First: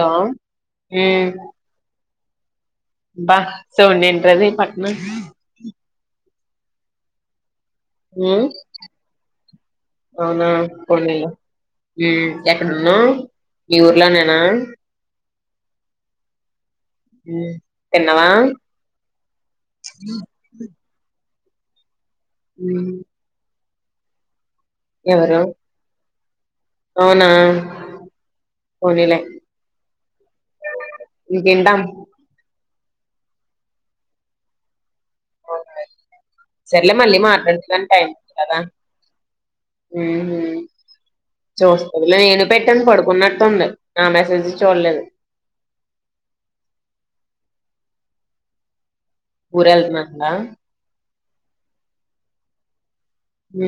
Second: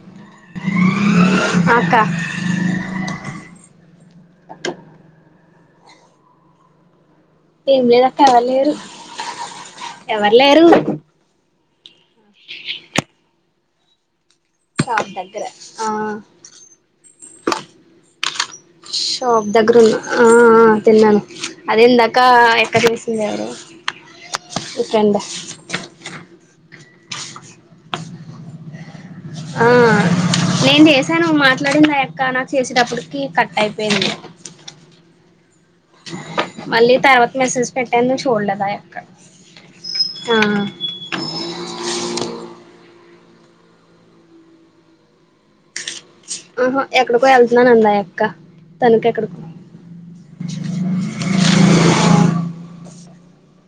డ హ్మ్ అక్క బా సో నింటదే పట్న ఏం లేదు అక్క మ్మ్ ఎవరు లేరు ఎవరు లేరు ఏ క్యాట్ ఉన్నా మీ ఊర్ల నే న షాప్ దగ్గర ఆ మ్మ్ తిన్నవా షాప్ దగ్గర ఉన్నా ఆ ఆ ఆ తిన్నాను. అదెంక్క క్క ఎక్కడ మ్మ్ తిసిందెవరు నీ ఫ్రెండా ఎవరు అవునా పోనీలే ఆ నేను చేసాను ఇంకేంటం మాట్లాడిందా ఆయక్క నాకు చే టప్పటికి కట్ అయిపోయింది. సర్లే మళ్ళీ తర్వాత మెసేజ్ మాట్లాదువుగాని టైం పెట్టాను నువ్వు ఉంది కదా చూడలేదు ఆ యక్క ఆ మ్ చూస్తది లే [unintelligible] పెట్టని పడుకున్నట్టుంది నా మెసేజ్లు చూడలేదు ఉహు ఎక్కడికో వెళ్తున్నానంది ఆ యక్క తనకేక్కడికో ఊరెళ్తున్నట్టుందా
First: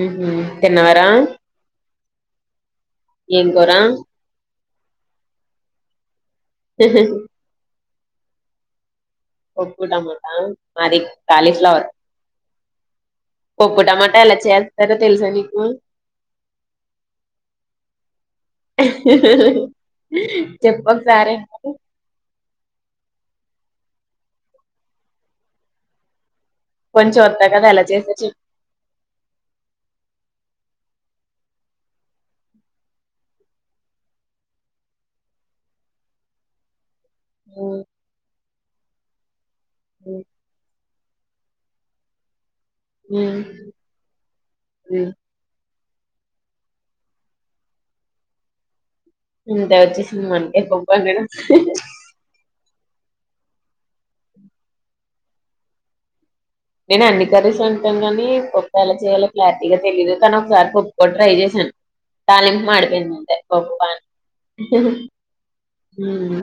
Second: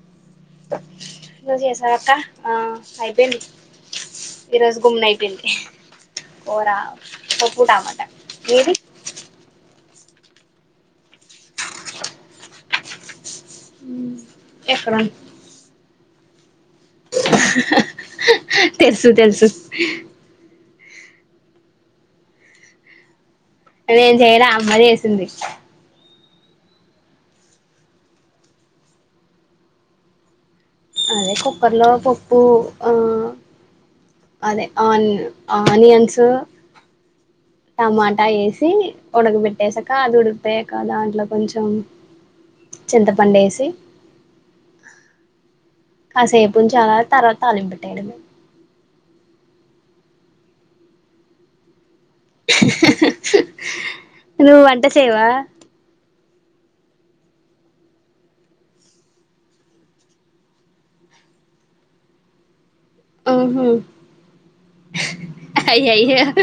ఉహు తిన్నారా నువ్వు చేశావక్క అ ఏం కురా ఈ రోజు గుమ్నా అయిపోయింది. కూర పప్పు టమాటా ఏవి పప్పు టమాటా మాది కాలీఫ్లవర్ పప్పు టమాటా ఎలా ఎక్కడ చేస్తారో తెలుసా నీకు తెలుసు తెలుసు చెప్ప ఒకసారే నేను చేయలా అమ్మా చేసింది కొంచెం వత్తాయ్ కదా ఎలా చేసావ్ చె అదే కుక్కర్లో పప్పు ఉ అదే ఆని ఆనియన్స్ చెప్పు టమాటా ఏసి ఉనకు మట్ చేసాక అది ఉడికిపోయాక దాంట్లో కి కొంచం హ్మ్ చింతపండేసి హ్మ్ కాసేపు ఉంచాలా తర్వాత తాలింపెట్టాయడమే అంత వచ్చేసింమంటే పంపాం గదా నువ్వు వంట చేయవా నేను అన్ని కర్రీస్ వండుతాను కాని పప్పు ఎలా చేయాలో క్లారిటీగా తెలీయదు తను ఒకసారి పప్పు కూడా ట్రై చేశాను తాలింపు మాడి ఉహు అయి అయ్యో హ్మ్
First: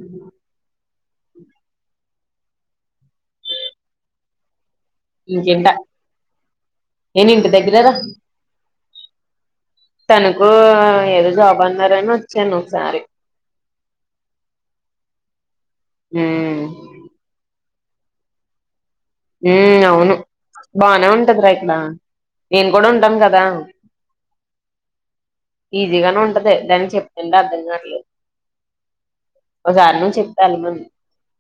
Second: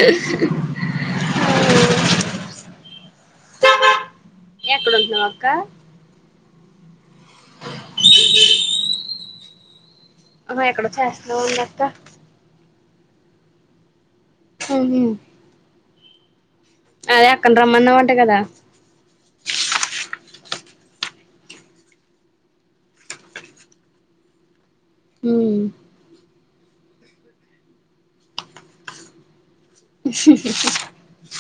ఎక్కడుంటున్నావక్క ఇంకేంట నేను ఇంటి దగ్గరరా తనకు ఆహా ఎక్కడో ఏదో చేస్తున్నావు ఉంది జాబ్ అక్క అన్నారని వచ్చాను సరే ఆహ హ అదే అక్కన్ రమ్మన్నా వంటకదా ఉ అవును బానే ఉంటదిరా ఇక్కడ నేను కూడా ఉంటాన్ కదా ఉమ్ ఈజీగాన ఉంటది ని చెప్పతుంటే అర్ధం కాట్లే ఒకసారి ను చెప్తాలి మ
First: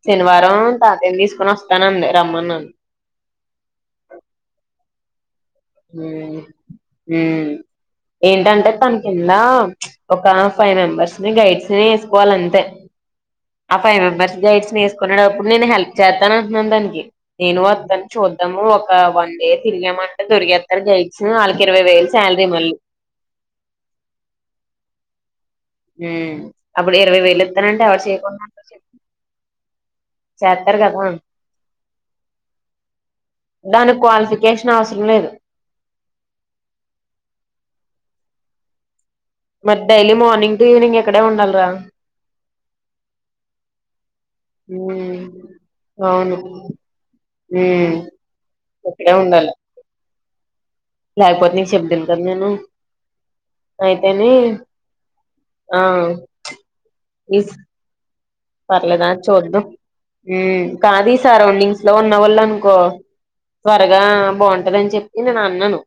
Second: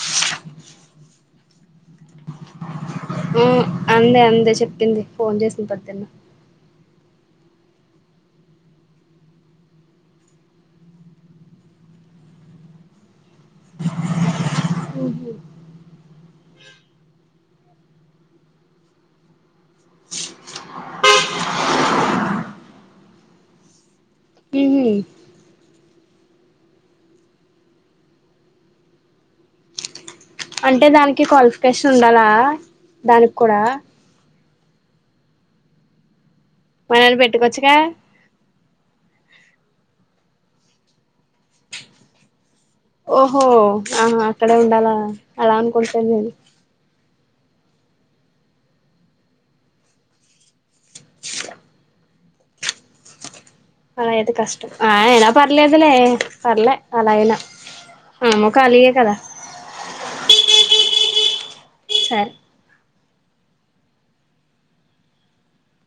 శనివారం తాతేం తీసుకొని వస్త రానందే తమన్న ఆ అందే అందే చెప్పింది అ ఫోన్ చేసిన పెద్దన్న ఉమ్ ఏంటంటే తన కింద ఒక ఫైవ్ మెంబర్స్ ని గైడ్స్ ని వేసుకోవాలి అంతే ఆ ఫైవ్ మెంబర్స్ గైడ్స్ వేసుకునేటప్పుడు నేను హెల్ప్ చేస్తాను అంటున్నాను దానికి నేను వద్దాని చూద్దాము ఒక వన్ డే తిరిగామంటే దొరికేస్తారు గైడ్స్ వాళ్ళకి ఇరవై వేలు సాలరీ మళ్ళీ మ్హూ అప్పుడు ఇరవై వేలు ఇత్తానంటే ఎవరు చేయకుండా చెయాకుండా ఉంటారు చెప్పు అంటే దానికి క్వాలిఫికేషన్ ఉండాలా దాని దానికి కావా చేసిన అవసరం లేదు మనల్ని పెట్టుకోవచ్చుగా మ డైలీ మార్నింగ్ టు ఈవిెనింగ్ ఓహో ఆ అక్కడే ఉండాల ఉమ్, అలా అనుకుంట లేను నేను అవును ఇక్కడే ఉండాల లేపోతే చెబ్ రమ్యను అలా ఐతే కష్టం ఆ అయినా ఆ పలేదులే పర్లే అలాయినా ఈ పర్లేదా చోద్దం కాదిీ సరౌండింగ్స్ ఇలా ఉన్నా సరే వాళ్ళు అనుకో త్వరగా బాగుంటదని చెప్పి నేను అన్నాను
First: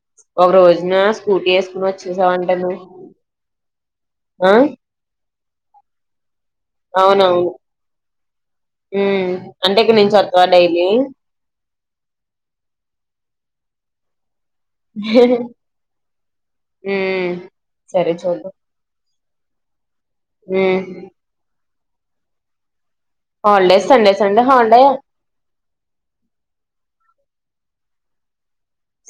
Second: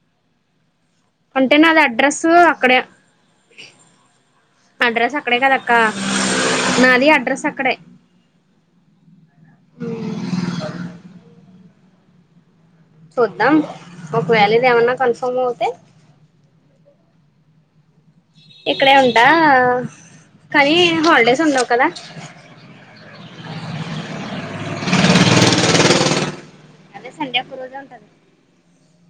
ఒక రోజు నిన్న స్కూటీ అంటే నాది వేసుకుని అడ్రస్ వచ్చేసావంట నువు అక్కడే ఆ అడ్రస్ అక్కడే కదక్క నాది అడ్రస్ అక్కడే మ్ అంటే ఇక నుంచి వత్తావా డైలీ చూద్దాం ఒకవేళ ఇదేమన్నా కన్ఫర్మవుతే మ్ సరే చూద్దాం టా కనీ ఉమ్ హాల్డేస్ ఉండవ్ కదా హల్డే సండే సండే హల్డే అదే సండే ఒక రోజే ఉంటది.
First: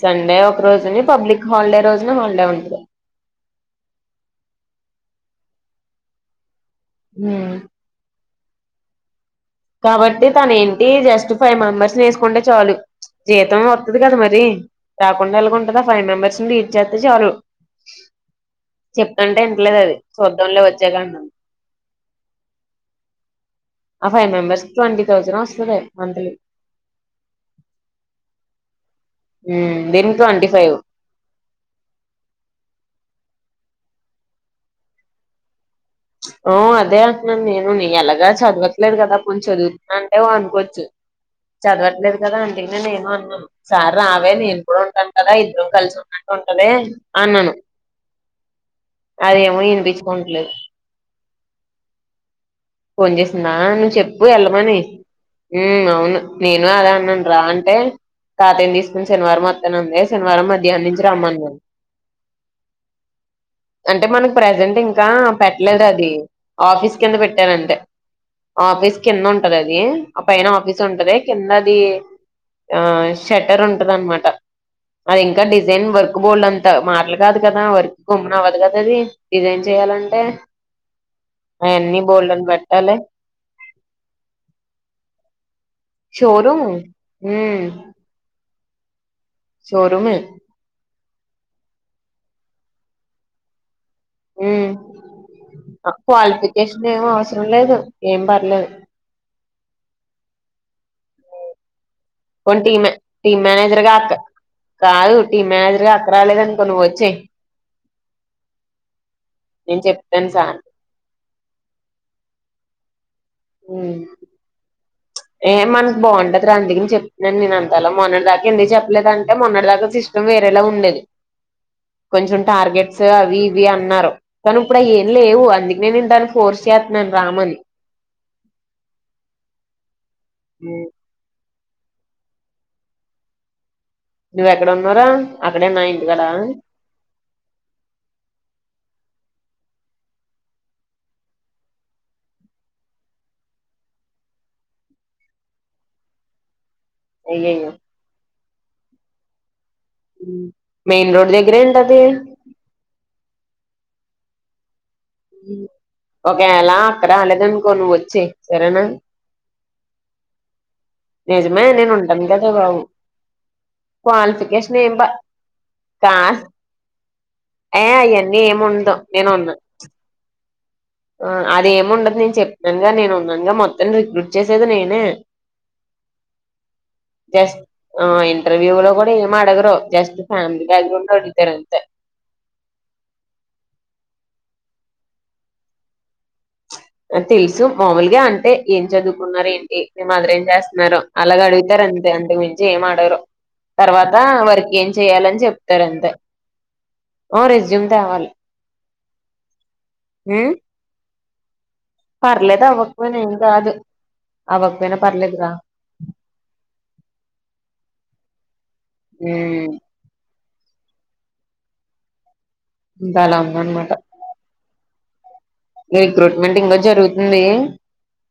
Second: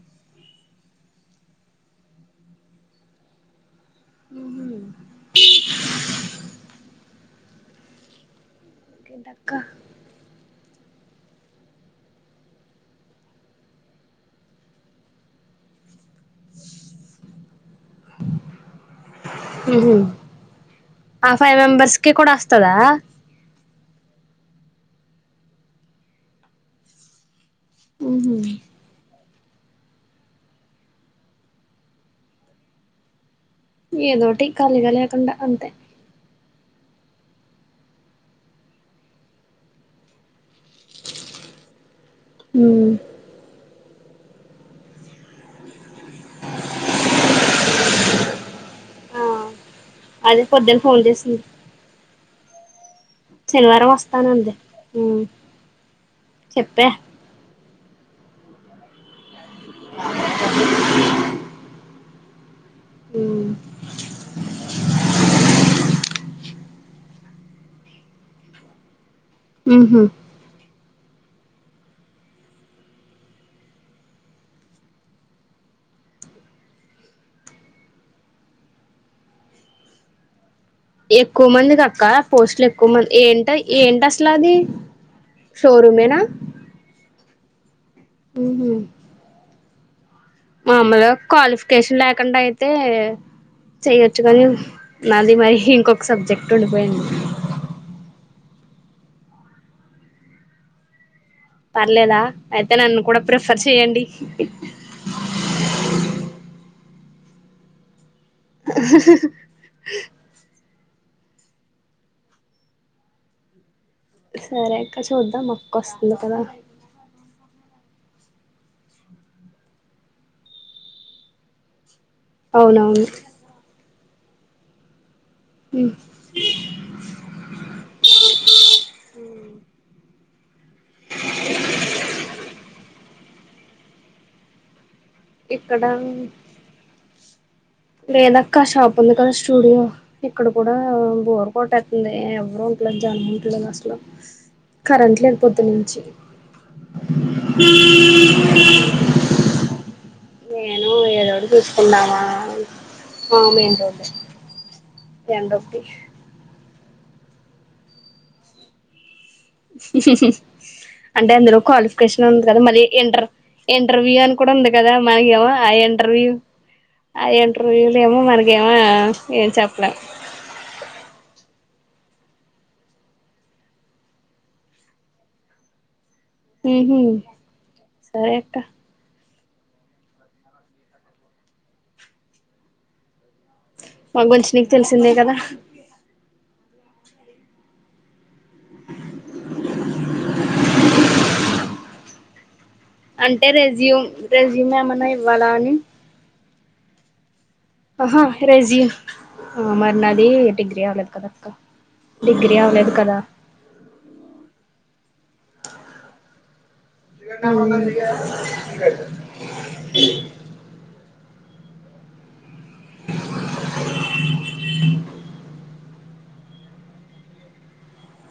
సండే ఒక రోజుని పబ్లిక్ హాల్డే రోజున హాల్డే ఉంటద హ్ హ్ తింట కాబట్టి తన్ ఏం టీ జస్ట్ ఫైవ్ మెంబర్స్ని ఏస్కుంటే చాలు జీతం వత్తది కదా మరి రాకుండా ఎల్గుందట ఆ ఫైవ్ మెంబర్ [unintelligible] చేస్తే చాలు చెప్తుంటే ఇంటలేద్ అది చూద్దాంలే వచ్చాక అం ఆ ఫైవ్ మెంబర్స్ కి కూడా వస్తదా మెంబర్స్ ట్వంటీ తౌసండ్ వస్తద మంత్లీ ఉహ్ దీన్క్ ట్వంటీ ఫైవ్ ఏదోటి ఖాళీగా లేకుండా అంతే ఓ అదే అంటున్నాను నేను నీ ఎలగా చదవట్లేదు కదా కొంచెం చదువుతున్నా అంటే కోచ్చు. చదవట్లేదు కదా అందుకనే నేను అన్నాను. సార్ రావే నేన్ కూడా ఉంటాను కదా ఇద్దరం కల్సు ఉన్నట్టు ఉంటది అన్నాను. ఆ అదే ఏమో అదే ఇన్పిచ్కుంటలేద్ పొద్దున్న ఫోన్ చేసింది ఫోన్ చేసిందా నువ్వు శనివారం చెప్పు వస్తానంది ఎళ్ళమని మ్ అవును నేను చెప్పా అదే అన్నాను రా అంటే తాతయ్యన్ తీస్కుని శనివారం వ నన్నే శనివారం మధ్యాహ్నం నుంచి రంమన్నారు అంటే మనక్ ప్రజెంట్ ఇంకా పెట్టలేద్ అది ఆఫీస్ కింద పెట్ ట్టానంతే ఆఫీస్ కిందుంటదది ఆ పైన ఆఫీస్ ఉంటది కింద అది ఆ షటర్ ఉంటదన్మాట. అది ఇంకా డిజైన్ వర్క్ బోర్డులంతా మాటల్ కాదు కదా వర్క్ గమ్మున అవ్వదు కదా అది డిజైన్ చేయాలంటే ఎక్కువ మంది అయన్నీ కక్క బోల్డ్ అని పోస్ట్లు ఎక్కువ పెట్టాలి మంది ఏంట ఏంటి అసలు అది షోరూమేనా ఆ షోరూమే మామలుగా క్వాలిఫికేషన్ లేకుండా అయితే చెయొచ్చు కానీ ఉమ్ నాది మరి ఇంకొక సబ్జెక్ట్ క్వాలిఫికేషన్ ఏం ఉండిపోయింది అవసరం ఏం లేదు పర్లేదా కొన్ని టీ అయితే మే నన్ను కూడా టీమ్ ప్రిఫర్ మేనేజర్ గా చేయండి అక్క కాదు టీమ్ మేనేజర్ గా అక్క రాలేదనుకో నువ్ వ చేే నేను చెప్తాను సార్ కి ఉహ్ సరే అక్క చూద్దాం మక్కు వస్తుంది కదా నన్ నేను అంతలో మొన్నడి దాకా ఎందుకు చెప్పలేదుంటే మొన్నడి దాకా సిస్టమ్ వేరేలా ఉండేది. కొంచెం టార్గెట్స్ అవునవును అవి ఇవి అన్నారు. కనుపుడ ఏ లేవు అందుకునే నేను దానికి ఫోర్స్ చేస్తున్నాను రామని మ నువ్ ఎక్కడ ఉన్నావ్ అన్నార అక్కడే ఇక్కడ నా ఇంటి కాడా లేదాక్క షాప్ ఉంది కదా స్టూడియో ఇక్కడ కూడా బోర్ కొట్టెతుంది ఎవరు ఉంటలే జనం ఉంటలేదు అసలు కరెంట్ లేదు పోద్దునుంచి అయ్యయ్యో అ నేను మెయిన్ రోడ్ ఏదోటి దగ్గరే ఏంటది చూసుకున్నాకుందామ మా మెయిన్ రోడ్ ఎండొకటి ఓకే ఎలా అక్కడ రాలేదనుకో నువ్వు వచ్చే సరేనా సే అంటే అందులో నిజమే నేను క్వాలిఫికేషన్ ఉంటాను ఉంది కదా బాబు మరి ఇంటర్ ఇంటర్వ్యూ అని కూడా ఉంది క్వాలిఫికేషన్ కదా ఏం బా మరి ఏమో ఆ కా ఇంటర్వ్యూ ఆ ఏ ఇంటర్వ్యూలు ఏమో అయన్నీ ఏమి మనకెమో ఉండవు నేను ఏం ఉన్నా చెప్పలేం ఎమ్ ఉండదు నేను చెప్పినానుగా నేను ఉన్నానుగా మొత్తం రిక్రూట్ చేసేది నేనే ఉహు జస్ ఆహ్ సరే అక్క ఇంటర్వ్యూ లో కూడా ఎమ్ ఏం అడగరు జస్ట్ ఫ్యామిలీ బ్యాక్‌గ్రౌండ్ అడుగుతారు అంతే మా మంచి నీకు తెలిసిందే కదా తెలుసు మాముూలుగా అంటే ఏం చదువుకున్నారు ఏంటి మేము మదర్ ఏం చేస్తున్నారు అలాగ అడుగుతారు అంతే అంతకు మించ అంటే రెజ్యూమ్ రెజ్యూమ్ వర్క్ ఏం ఏమన్నా చెయాలని ఇవ్వాలా అని చెప్తారు అంతే ఓ రెజ్యూమ్ ఆహా తేవాలి రెజ్యూమ్ మరి నాది ఉమ్ డిగ్రీ అవలేదు కదా క్కా పర్లేదు అవ్వకపోయినా ఏం కాదు. అవ్వకపోయినా పర్లేదు రా. ఉమ్ ఇ ఉ బాల ఉందన్మాట. రిక్రూట్మెంట్ ఇంగా జరుగుతుంది.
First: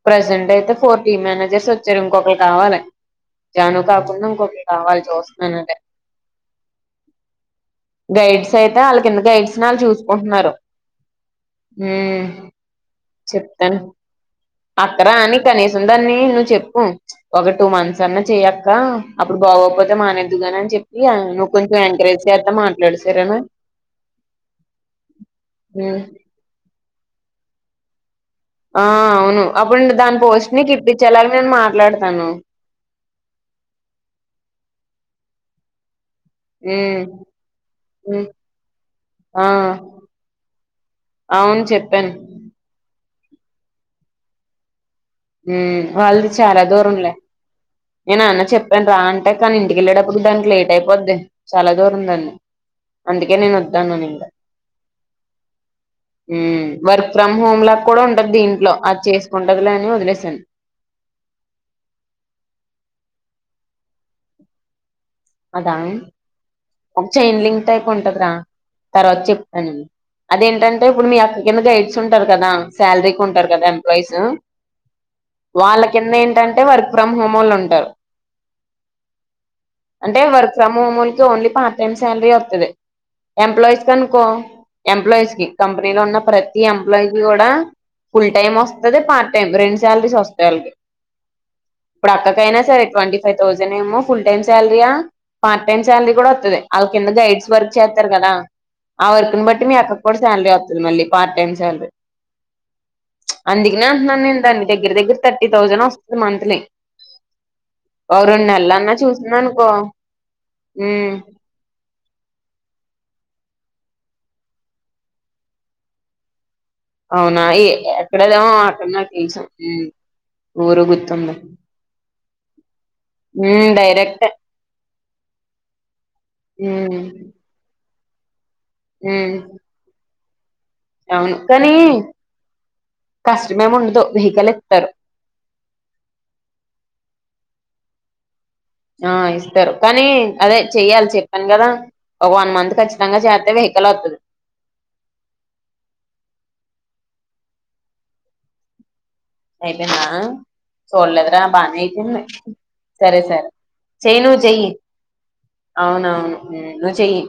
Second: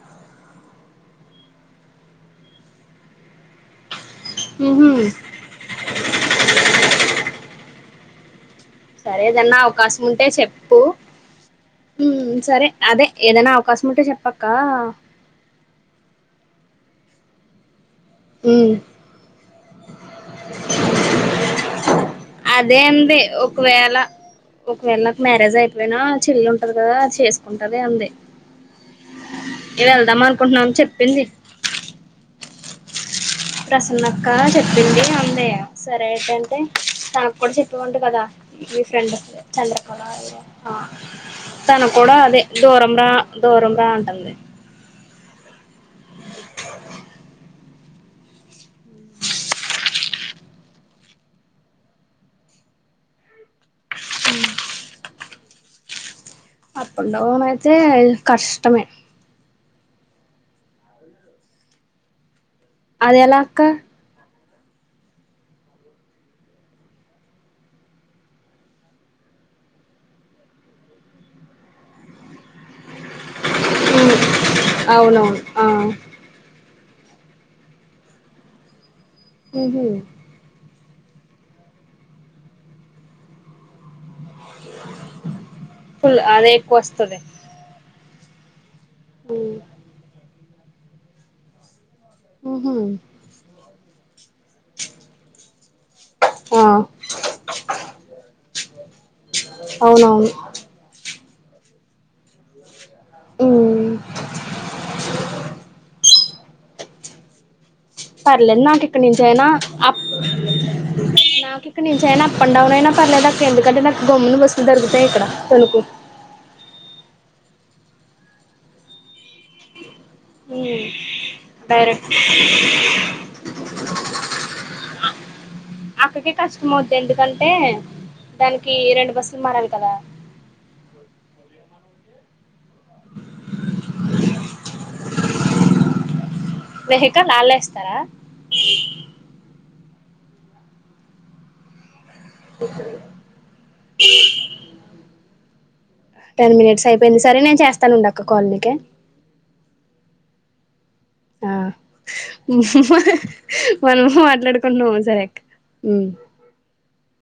ప్రజెంట్ అయితే ఫోర్ టీం మ్యానేజర్స్ వచ్చారు. ఇంకొకలు కావాలె. చాను కాక్ పన్నమికొకటి ఉహు కావాలి చూస్తున్నానంతె. గైడ్స్ తేట అల్లకింద సరే గైడ్స్ ఏదన్నా ని ఆళ్ళు అవకాశం ఉంటే చూస్కొట్నరు. మ్మ్ సరే అదె ఏదైనా అవకాశం ఉంటే చెప్పక్ అక్కరా అన్ని కనీసం దాన్ని నువ్ చెప్ పు ఒక టూ మంత్స్ స్ అన్న చెయ్యక్క ఉమ్ అప్పుడు బాగోకపోతే మానేద్దుగాని అని చెప్పి, నువ్వు కొంచం ఎంకరేజ్ చేస్తా అదే మాట్లాడు అండి! సరేనా ఒకవేళ ఒకవేళ, నాకు మ్యారేజ్ అయిపోయినా ఉమ్ చెల్లుంటది కదా! చేసు కుంటది అంది. ఆ అవును నేను అప్పుడుండే దాని వెళ్దాం పోస్ట్ అనుకుంటున్నాం చెప్పింది నికిప్పిచ్చాలని నేను మాట్లాడతాను. ప్రసన్నక్క చెప్పింది. అందయ్య సర్ లేటంటే ఉమ్ తనక్కూడా చెప్పావంట కదా! ఉమ్ మీ ఫ్రెండ్ కి ఆ చంద్రకళ ఎవరో! అవును చెప్పాను తనక్కూడా అదే దూరం రా దూరం రా అంటంది. మ్మ్ వాళ్ళది చాలా దూరంలే! నే నాన్నక్ చెప్పాన్ రా అంటే కానీ ఇంటికెళ్ళేటప్పుడు దానికి లేట్ అయిపోద్ది. చాలా దూరం దాన్ అందుకే నేను వద్దానను ఇంకా. మ్మ్ up work and from down home అయితే లాక్కూడా ఉంటది దీంట్లో కష్టమే అది చేసుకున్ టగదులే అని వదిలేస్ సెన్ అదెలా అక్క? అదా ఒక చైన్ లింక్ టైప్ ఉంటదరా తర్వాత చెప్తాను. అదేంటంటే, ఇప్పుడు మీ అక్క కింద గైడ్స్ ఉంటారు కదా! శాలరీకి ఉంటారు కదా! వయసు. అవునవును ఆ వాళ్ళ కింద ఏంటంటే వర్ ఫ్రమ్ హోమోల్ ఉంటారు. అంటే వర్క్ ఫ్రమ్ మోమోల్కి ఓన్లీ పార్ట్ టైం స్యాలరీ వొత్తది. ఎంప్లాయిస్ కనుకో ఎంప్లాయిస్ కి. కంపెనీలో ఉన్న ఫుల్ అదే ప్రతి ఎక్కువ ఎంప్లాయ్ కి వస్తది కూడా ఫుల్ టైమ్ వొస్ అదే పార్ట్ టైమ్ రెండు సాలరీసొస్ తెల్గే ఇప్పుడక్కకైనా ఉహు సరే ట్వంటీ ఫైవ్ థౌసండ్ ఏమో ఫుల్ టైం స్ పార్ట్ టైమ్ సాలరీ కూడా వతది. ఆ వాళ్ళ కింద గైడ్స్ వర్క్ చేతరు కదా ఆ వర్క్ని బట్టి మీ అక్క కూడా అవునవును శాలరీ వతది మళ్ళీ పార్ట్ టైం సల్రీ అందుకనే ఉమ్ అంటున్నాను నేను దాన్ని దగ్గర దగ్గర థర్టీ థౌజండ్. మంత్లీ. ఓ రెండు నెల్లన్నా చూసు చేయనా నాకు ఇక్కడ చేయన అప్ అండ్ డౌన్ అయినా పర్లేదు నాకు ఎందుకంటే నాకు గమ్మున బస్సులు దొరుకుతాయి ఇక్కడ తణకు అవునా ఎక్కడదేమో అక్కడ నా తెలుసు ఉమ్ ఊరు గుర్తుంది డైరెక్ట్ ఉమ్ డైరెక్టే అక్కకి కష్టం అవుది ఉమ్ ఎందుకంటే దానికి రెండు ఉమ్ బస్సులు మారాలి కదా. అవును కానీ కస్టమేము ఉండదు వెహికల్ సర [unintelligible] వెహికల్ అల్లే ఇస్తారా. ఆ ఇస్తారు కానీ అదే చెయ్యాలి చెప్పాను కదా. ఒక వన్ మంత్ ఖచ్చితంగా చేతే వెహికల్ వతది. టెన్ మినిట్స్ అయిపోయింది సరే నేను చేస్తాను ఉండక్క కాల్ నీకే అయిపోయిందా చూడలేదురా ఆ బానే అయితుంది. సరే సరే మనము చెయ్యి నువ్వు చెయ్యి మాట్లాడుకుంటున్నాము సరే అక్క ఉమ్ అవునవును నువ్వు చెయ్యి.